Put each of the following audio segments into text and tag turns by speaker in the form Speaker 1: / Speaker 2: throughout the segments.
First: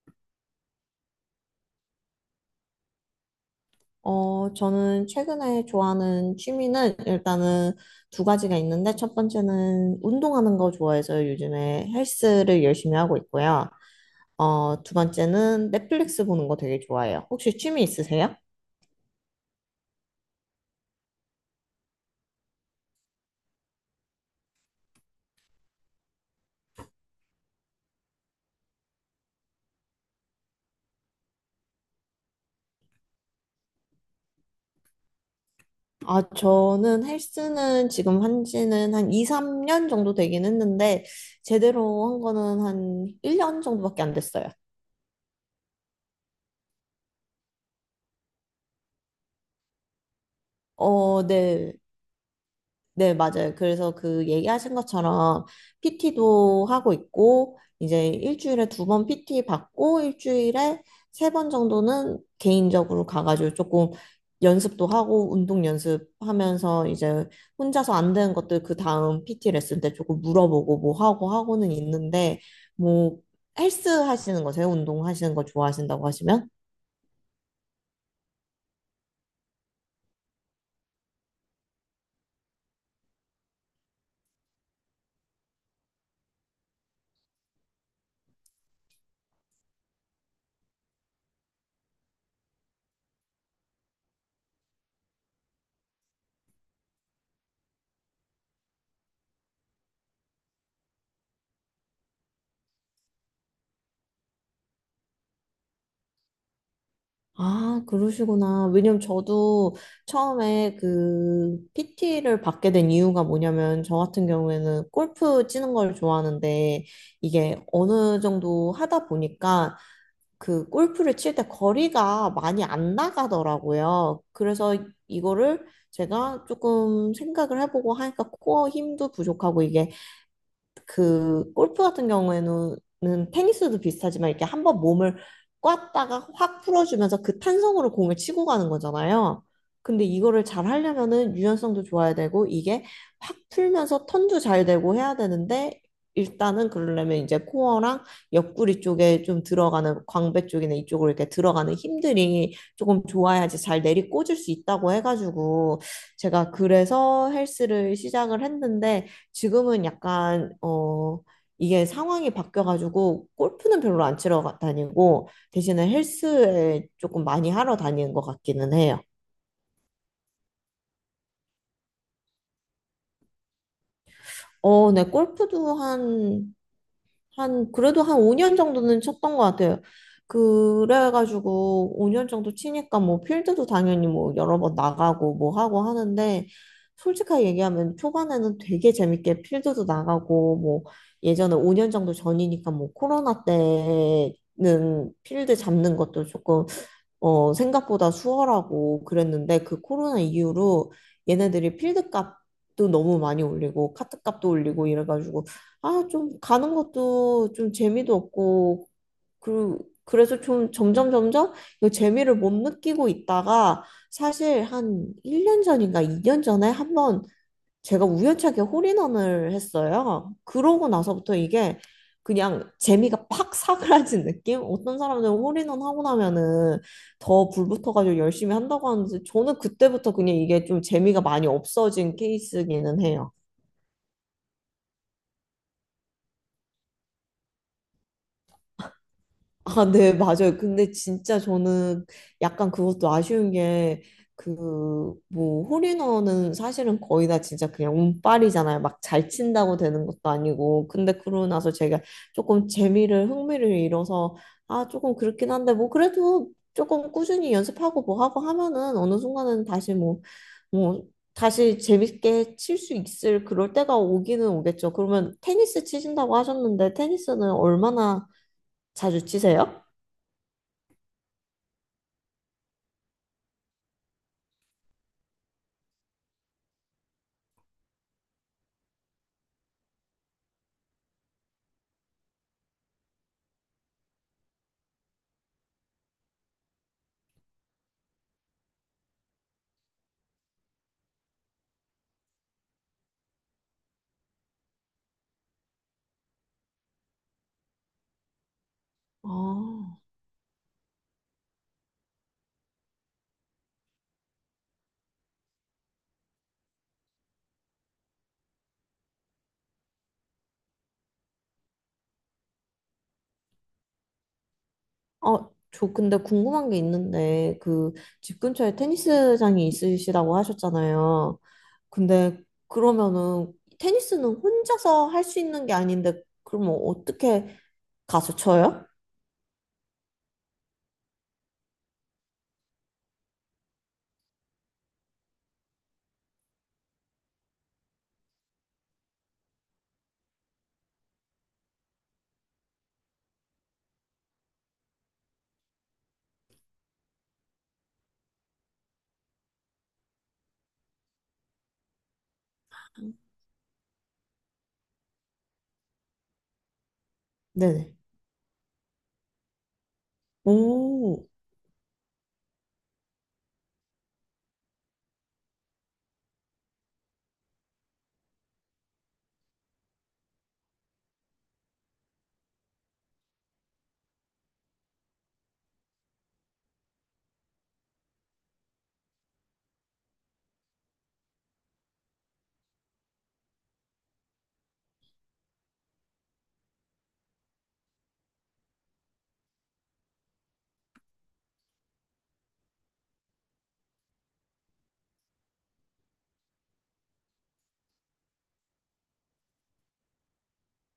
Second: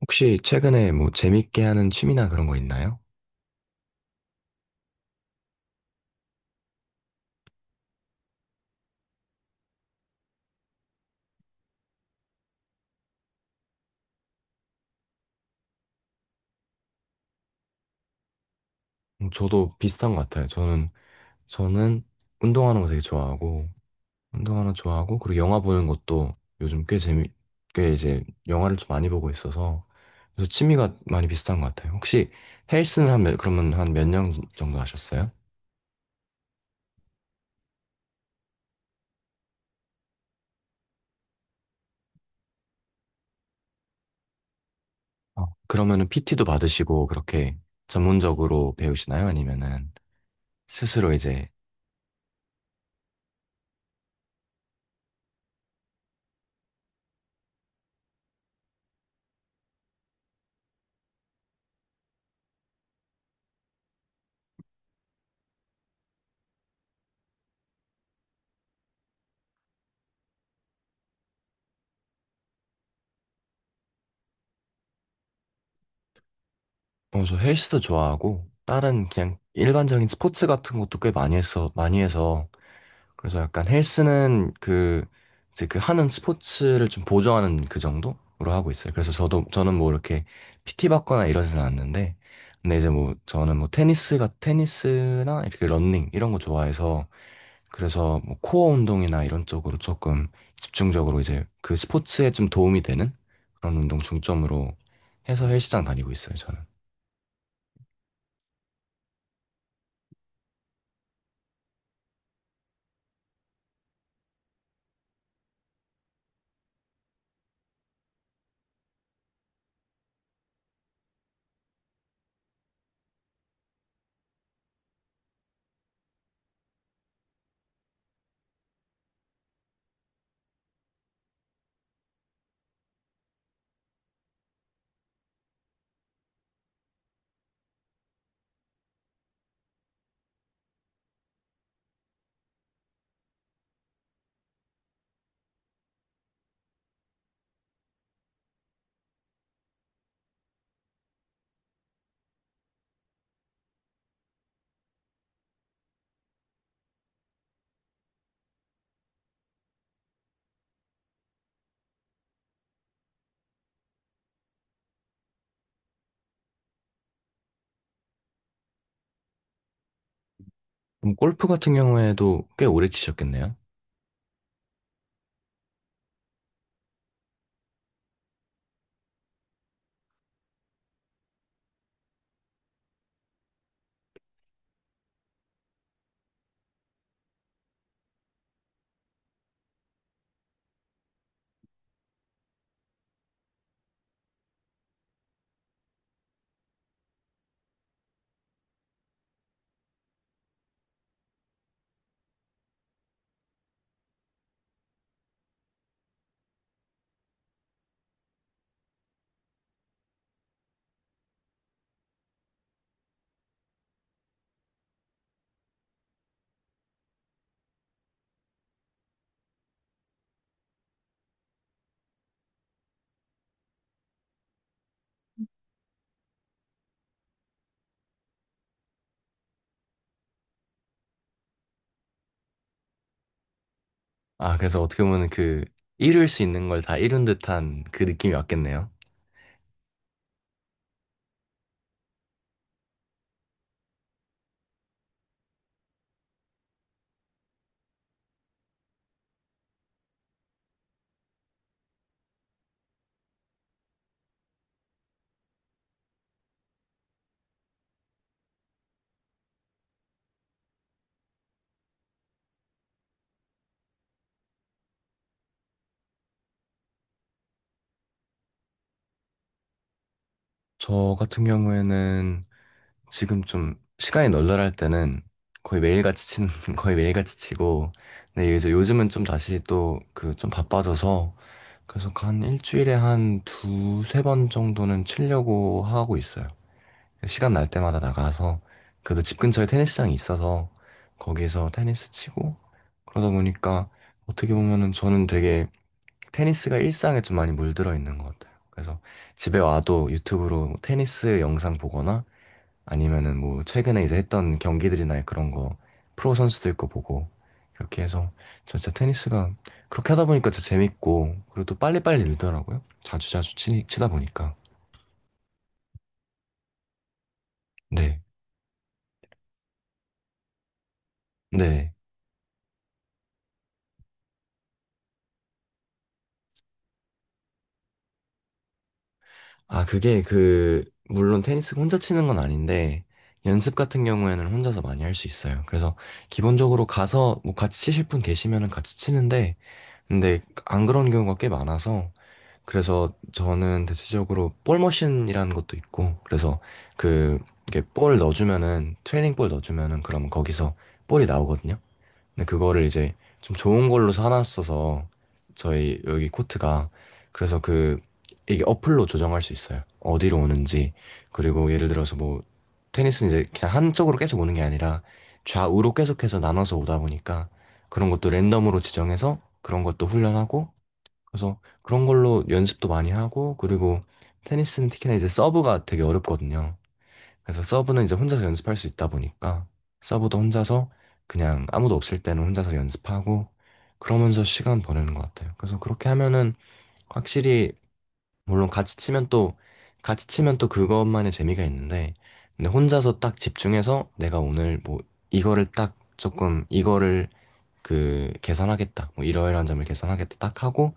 Speaker 1: 혹시 최근에 뭐 재밌게 하는 취미나 그런 거 있나요?
Speaker 2: 어, 저는 최근에 좋아하는 취미는 일단은 두 가지가 있는데, 첫 번째는 운동하는 거 좋아해서 요즘에 헬스를 열심히 하고 있고요. 어, 두 번째는 넷플릭스 보는 거 되게 좋아해요. 혹시 취미 있으세요?
Speaker 1: 저도 비슷한 것 같아요. 저는 운동하는 거 되게 좋아하고, 운동하는 거 좋아하고, 그리고 영화 보는 것도 요즘 꽤 재미, 꽤 이제 영화를 좀 많이 보고 있어서, 그래서 취미가 많이 비슷한 것 같아요. 혹시 그러면 한 몇 년 정도 하셨어요?
Speaker 2: 아, 저는 헬스는 지금 한 지는 한 2, 3년 정도 되긴 했는데, 제대로 한 거는 한 1년 정도밖에 안 됐어요.
Speaker 1: 어. 그러면은 PT도 받으시고, 그렇게 전문적으로 배우시나요? 아니면은 스스로
Speaker 2: 어,
Speaker 1: 이제,
Speaker 2: 네. 네, 맞아요. 그래서 그 얘기하신 것처럼 PT도 하고 있고, 이제 일주일에 두 번 PT 받고, 일주일에 세 번 정도는 개인적으로 가가지고 조금 연습도 하고, 운동 연습하면서 이제 혼자서 안 되는 것들 그 다음 PT 레슨 때 조금 물어보고 뭐 하고 하고는 있는데, 뭐, 헬스 하시는 거세요? 운동 하시는 거 좋아하신다고 하시면?
Speaker 1: 어, 저 헬스도 좋아하고 다른 그냥 일반적인 스포츠 같은 것도 꽤 많이 했어 많이 해서 그래서 약간 헬스는 그 이제 그 하는 스포츠를 좀 보조하는 그 정도로 하고 있어요. 그래서 저도 저는 뭐 이렇게 PT 받거나 이러진 않는데, 근데 이제 뭐 저는 뭐 테니스가 테니스나 이렇게 러닝 이런 거 좋아해서 그래서 뭐 코어 운동이나 이런 쪽으로 조금 집중적으로 이제 그 스포츠에 좀 도움이 되는 그런 운동 중점으로 해서 헬스장 다니고 있어요, 저는.
Speaker 2: 아, 그러시구나. 왜냐면 저도 처음에 그 PT를 받게 된 이유가 뭐냐면, 저 같은 경우에는 골프 치는 걸 좋아하는데, 이게 어느 정도 하다 보니까 그 골프를 칠 때 거리가 많이 안 나가더라고요. 그래서 이거를 제가 조금 생각을 해보고 하니까 코어 힘도 부족하고, 이게 그 골프 같은 경우에는 테니스도 비슷하지만, 이렇게 한번 몸을 꽉다가 확 풀어주면서 그 탄성으로 공을 치고 가는 거잖아요. 근데 이거를 잘 하려면은 유연성도 좋아야 되고, 이게 확 풀면서 턴도 잘 되고 해야 되는데, 일단은 그러려면 이제 코어랑 옆구리 쪽에 좀 들어가는 광배 쪽이나 이쪽으로 이렇게 들어가는 힘들이 조금 좋아야지 잘 내리 꽂을 수 있다고 해가지고 제가 그래서 헬스를 시작을 했는데, 지금은 약간 어 이게 상황이 바뀌어가지고 골프는 별로 안 치러 다니고 대신에 헬스에 조금 많이 하러 다니는 것 같기는 해요.
Speaker 1: 그럼 골프 같은 경우에도 꽤 오래 치셨겠네요.
Speaker 2: 어, 네, 골프도 한 그래도 한 5년 정도는 쳤던 것 같아요. 그래가지고 5년 정도 치니까 뭐 필드도 당연히 뭐 여러 번 나가고 뭐 하고 하는데, 솔직하게 얘기하면 초반에는 되게 재밌게 필드도 나가고 뭐, 예전에 5년 정도 전이니까 뭐 코로나 때는 필드 잡는 것도 조금 어, 생각보다 수월하고 그랬는데, 그 코로나 이후로 얘네들이 필드 값도 너무 많이 올리고 카트 값도 올리고 이래가지고, 아, 좀 가는 것도 좀 재미도 없고, 그 그래서 좀 점점 점점 이 재미를 못 느끼고 있다가, 사실 한 1년 전인가 2년 전에 한번 제가 우연찮게 홀인원을 했어요. 그러고 나서부터 이게 그냥 재미가 팍 사그라진 느낌? 어떤 사람들은 홀인원 하고 나면은 더 불붙어가지고 열심히 한다고 하는데, 저는 그때부터 그냥 이게 좀 재미가 많이 없어진 케이스기는 해요.
Speaker 1: 아, 그래서 어떻게 보면 그 이룰 수 있는 걸 다 이룬 듯한 그 느낌이 왔겠네요.
Speaker 2: 아, 네, 맞아요. 근데 진짜 저는 약간 그것도 아쉬운 게, 그, 뭐, 홀인원은 사실은 거의 다 진짜 그냥 운빨이잖아요. 막 잘 친다고 되는 것도 아니고. 근데 그러고 나서 제가 조금 재미를, 흥미를 잃어서, 아, 조금 그렇긴 한데, 뭐, 그래도 조금 꾸준히 연습하고 뭐 하고 하면은 어느 순간은 다시 뭐, 다시 재밌게 칠 수 있을 그럴 때가 오기는 오겠죠. 그러면 테니스 치신다고 하셨는데, 테니스는 얼마나 자주 치세요?
Speaker 1: 저 같은 경우에는 지금 좀 시간이 널널할 때는 거의 매일같이 치는, 거의 매일같이 치고, 근데 이제 요즘은 좀 다시 또 그 좀 바빠져서 그래서 한 일주일에 한 두세 번 정도는 치려고 하고 있어요. 시간 날 때마다 나가서 그래도 집 근처에 테니스장이 있어서 거기에서 테니스 치고, 그러다 보니까 어떻게 보면은 저는 되게 테니스가 일상에 좀 많이 물들어 있는 것 같아요. 그래서 집에
Speaker 2: 아,
Speaker 1: 와도 유튜브로 테니스 영상 보거나 아니면은 뭐 최근에 이제 했던 경기들이나 그런 거 프로 선수들 거 보고 이렇게 해서, 저 진짜 테니스가 그렇게 하다 보니까 진짜 재밌고, 그리고 또 빨리빨리 늘더라고요. 자주자주 치다 보니까.
Speaker 2: 아, 저 근데 궁금한 게 있는데, 그
Speaker 1: 네.
Speaker 2: 집 근처에 테니스장이 있으시다고 하셨잖아요.
Speaker 1: 네.
Speaker 2: 근데 그러면은 테니스는 혼자서 할 수 있는 게 아닌데, 그러면 어떻게 가서 쳐요?
Speaker 1: 아, 그게 그 물론 테니스 혼자 치는 건 아닌데 연습 같은 경우에는 혼자서 많이 할 수 있어요. 그래서 기본적으로 가서 뭐 같이 치실 분 계시면은 같이 치는데, 근데 안 그런 경우가 꽤 많아서 그래서 저는 대체적으로 볼 머신이라는 것도 있고 그래서 그 이게 볼 넣어주면은 트레이닝 볼 넣어주면은 그럼 거기서 볼이 나오거든요. 근데 그거를 이제 좀 좋은 걸로 사놨어서 저희 여기 코트가, 그래서
Speaker 2: 네네.
Speaker 1: 그 이게 어플로 조정할 수 있어요. 어디로 오는지.
Speaker 2: 오,
Speaker 1: 그리고 예를 들어서 뭐 테니스는 이제 그냥 한쪽으로 계속 오는 게 아니라 좌우로 계속해서 나눠서 오다 보니까 그런 것도 랜덤으로 지정해서 그런 것도 훈련하고, 그래서 그런 걸로 연습도 많이 하고, 그리고 테니스는 특히나 이제 서브가 되게 어렵거든요. 그래서 서브는 이제 혼자서 연습할 수 있다 보니까 서브도 혼자서 그냥 아무도 없을 때는 혼자서 연습하고 그러면서 시간 보내는 것 같아요. 그래서 그렇게 하면은 확실히 물론 같이 치면 또 같이 치면 또 그것만의 재미가 있는데, 근데 혼자서 딱 집중해서 내가 오늘 뭐 이거를 딱 조금 이거를 그 개선하겠다, 뭐 이러이러한 점을 개선하겠다 딱 하고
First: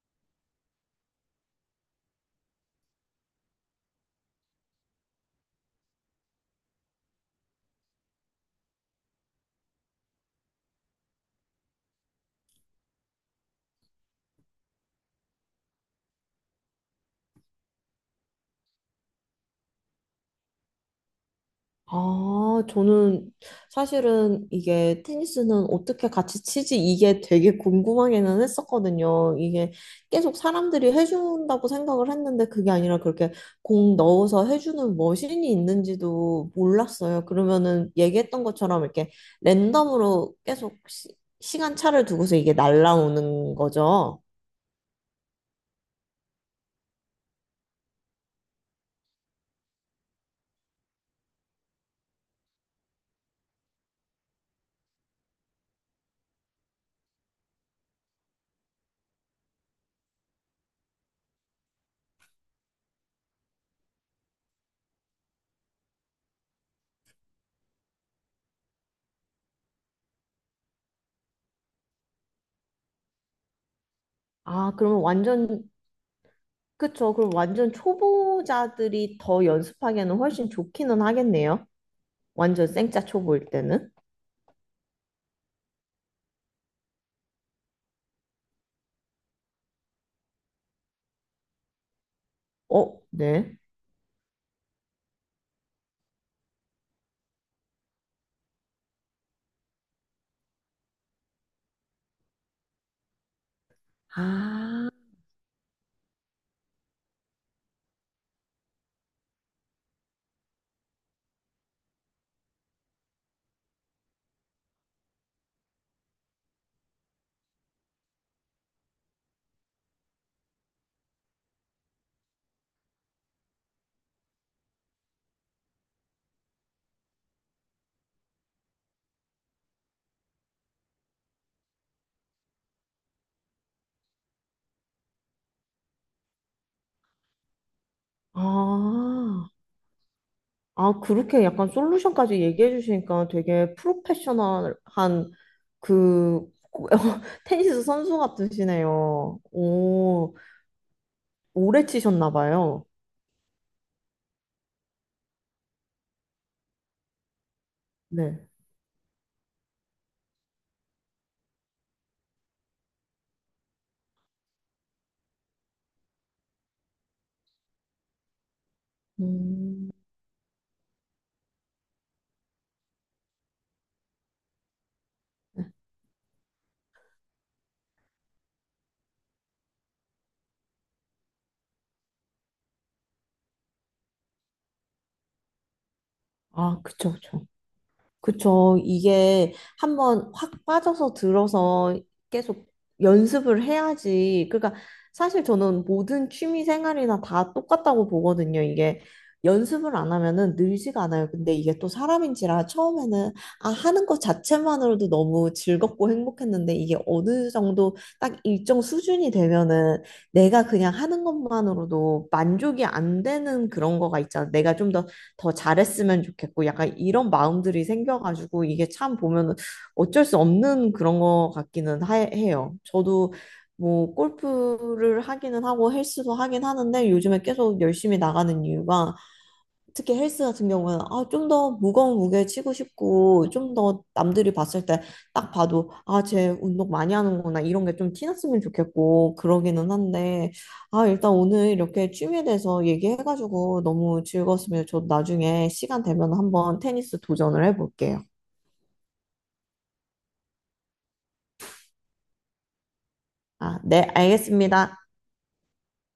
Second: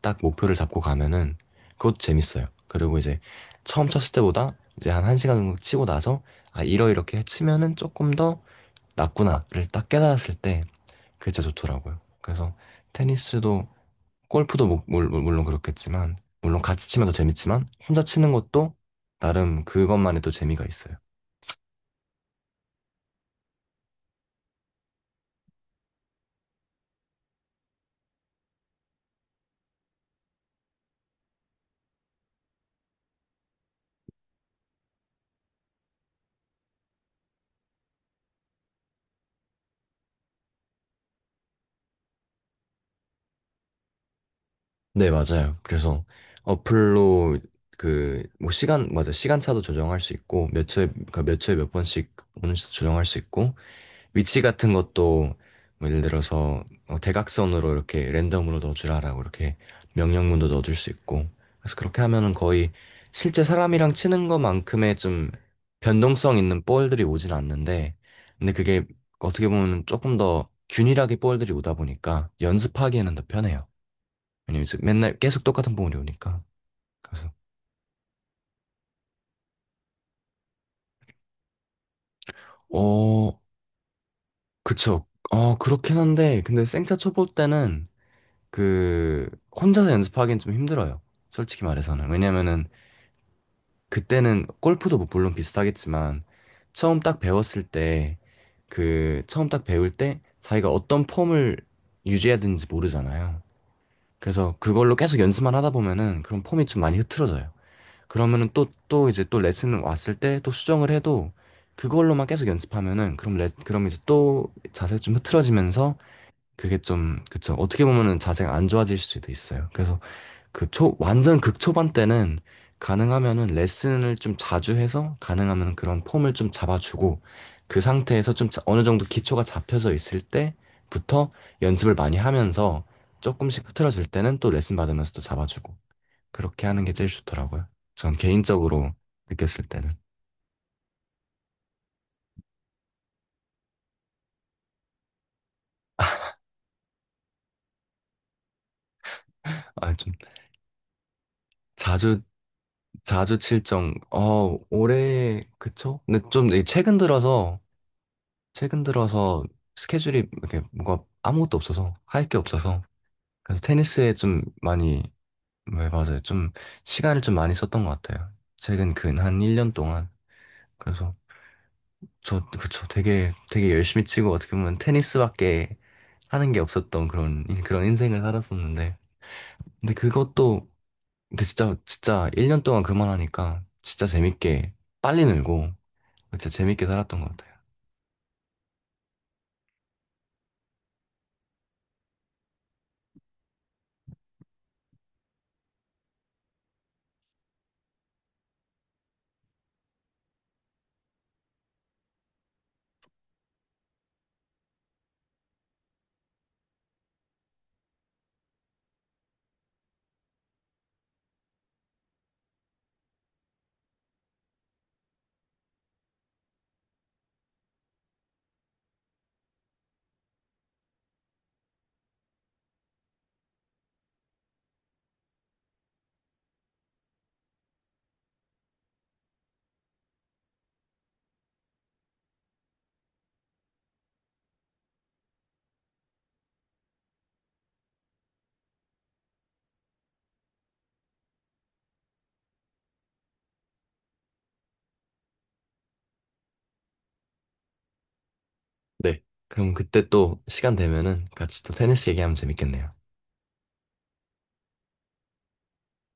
Speaker 1: 딱 목표를 잡고 가면은 그것도 재밌어요. 그리고 이제 처음 쳤을 때보다 이제 한 1시간 정도 치고 나서 아, 이러이렇게 치면은 조금 더 낫구나를 딱 깨달았을 때 그게 진짜 좋더라고요. 그래서 테니스도 골프도 물론 그렇겠지만, 물론 같이 치면 더 재밌지만 혼자 치는 것도 나름 그것만의 또 재미가 있어요.
Speaker 2: 아, 저는 사실은 이게 테니스는 어떻게 같이 치지? 이게 되게 궁금하기는 했었거든요. 이게 계속 사람들이 해준다고 생각을 했는데, 그게 아니라 그렇게 공 넣어서 해주는 머신이 있는지도 몰랐어요. 그러면은 얘기했던 것처럼 이렇게 랜덤으로 계속 시간 차를 두고서 이게 날라오는 거죠.
Speaker 1: 네, 맞아요. 그래서 어플로 그 뭐 시간차도 조정할 수 있고, 몇 초에 그러니까 몇 초에 몇 번씩 오는지도 조정할 수 있고, 위치 같은 것도 뭐 예를 들어서, 어, 대각선으로 이렇게 랜덤으로 넣어주라라고 이렇게 명령문도 넣어줄 수 있고, 그래서 그렇게 하면은 거의 실제 사람이랑 치는 것만큼의 좀 변동성 있는 볼들이 오진 않는데, 근데 그게 어떻게 보면 조금 더 균일하게 볼들이 오다 보니까 연습하기에는 더 편해요. 왜냐면
Speaker 2: 아,
Speaker 1: 이제
Speaker 2: 그러면
Speaker 1: 맨날 계속
Speaker 2: 완전,
Speaker 1: 똑같은 볼이 오니까.
Speaker 2: 그쵸. 그럼
Speaker 1: 그래서
Speaker 2: 완전 초보자들이 더 연습하기에는 훨씬 좋기는 하겠네요. 완전 생짜
Speaker 1: 어
Speaker 2: 초보일 때는?
Speaker 1: 그쵸. 그렇긴 한데 근데 생타 쳐볼 때는 그 혼자서 연습하기엔 좀 힘들어요. 솔직히 말해서는. 왜냐면은
Speaker 2: 어, 네.
Speaker 1: 그때는 골프도 뭐 물론 비슷하겠지만, 처음 딱 배웠을 때 그 처음 딱 배울 때 자기가 어떤 폼을 유지해야 되는지 모르잖아요. 그래서
Speaker 2: 아,
Speaker 1: 그걸로 계속 연습만 하다 보면은 그런 폼이 좀 많이 흐트러져요. 그러면은 또 또 이제 또 레슨 왔을 때 또 수정을 해도 그걸로만 계속 연습하면은 그럼 레 그럼 이제 또 자세 좀 흐트러지면서 그게 좀, 그쵸, 어떻게 보면은 자세가 안 좋아질 수도 있어요. 그래서 완전 극초반 때는 가능하면은 레슨을 좀 자주 해서 가능하면 그런 폼을 좀 잡아주고, 그 상태에서 어느 정도 기초가 잡혀져 있을 때부터 연습을 많이 하면서 조금씩 흐트러질 때는 또 레슨 받으면서 또 잡아주고, 그렇게 하는 게 제일 좋더라고요. 전 개인적으로
Speaker 2: 아,
Speaker 1: 느꼈을 때는.
Speaker 2: 아, 그렇게 약간 솔루션까지 얘기해 주시니까 되게 프로페셔널한 그 테니스 선수 같으시네요.
Speaker 1: 아, 좀
Speaker 2: 오, 오래
Speaker 1: 자주,
Speaker 2: 치셨나 봐요.
Speaker 1: 어, 올해, 그쵸? 근데 좀 이게
Speaker 2: 네.
Speaker 1: 최근 들어서 스케줄이 이렇게 뭐가 아무것도 없어서 할 게 없어서 그래서 테니스에 좀 많이, 네, 맞아요. 좀 시간을 좀 많이 썼던 것 같아요. 최근 근 한 1년
Speaker 2: 음,
Speaker 1: 동안. 그래서 저, 그쵸. 되게, 되게 열심히 치고 어떻게 보면 테니스밖에 하는 게 없었던 그런, 그런 인생을 살았었는데. 근데 그것도, 근데 진짜, 진짜 1년 동안 그만하니까 진짜 재밌게 빨리 늘고 진짜
Speaker 2: 아,
Speaker 1: 재밌게
Speaker 2: 그쵸,
Speaker 1: 살았던 것
Speaker 2: 그쵸.
Speaker 1: 같아요.
Speaker 2: 그쵸. 이게 한번 확 빠져서 들어서 계속 연습을 해야지. 그러니까 사실 저는 모든 취미 생활이나 다 똑같다고 보거든요. 이게 연습을 안 하면은 늘지가 않아요. 근데 이게 또 사람인지라 처음에는 아, 하는 것 자체만으로도 너무 즐겁고 행복했는데, 이게 어느 정도 딱 일정 수준이 되면은 내가 그냥 하는 것만으로도 만족이 안 되는 그런 거가 있잖아. 내가 좀더 더 잘했으면 좋겠고 약간 이런 마음들이 생겨가지고 이게 참 보면 어쩔 수 없는 그런 것 같기는 해요. 저도 뭐 골프를 하기는 하고 헬스도 하긴 하는데, 요즘에 계속 열심히 나가는 이유가 특히 헬스 같은 경우는 아, 좀 더 무거운 무게 치고 싶고, 좀 더 남들이 봤을 때 딱 봐도 아, 쟤 운동 많이 하는구나 이런 게 좀 티났으면 좋겠고 그러기는 한데, 아, 일단 오늘 이렇게 취미에 대해서 얘기해가지고 너무 즐거웠으면 저 나중에 시간 되면 한번 테니스 도전을 해볼게요.
Speaker 1: 네. 그럼 그때 또 시간 되면은 같이 또 테니스 얘기하면 재밌겠네요.
Speaker 2: 아, 네, 알겠습니다.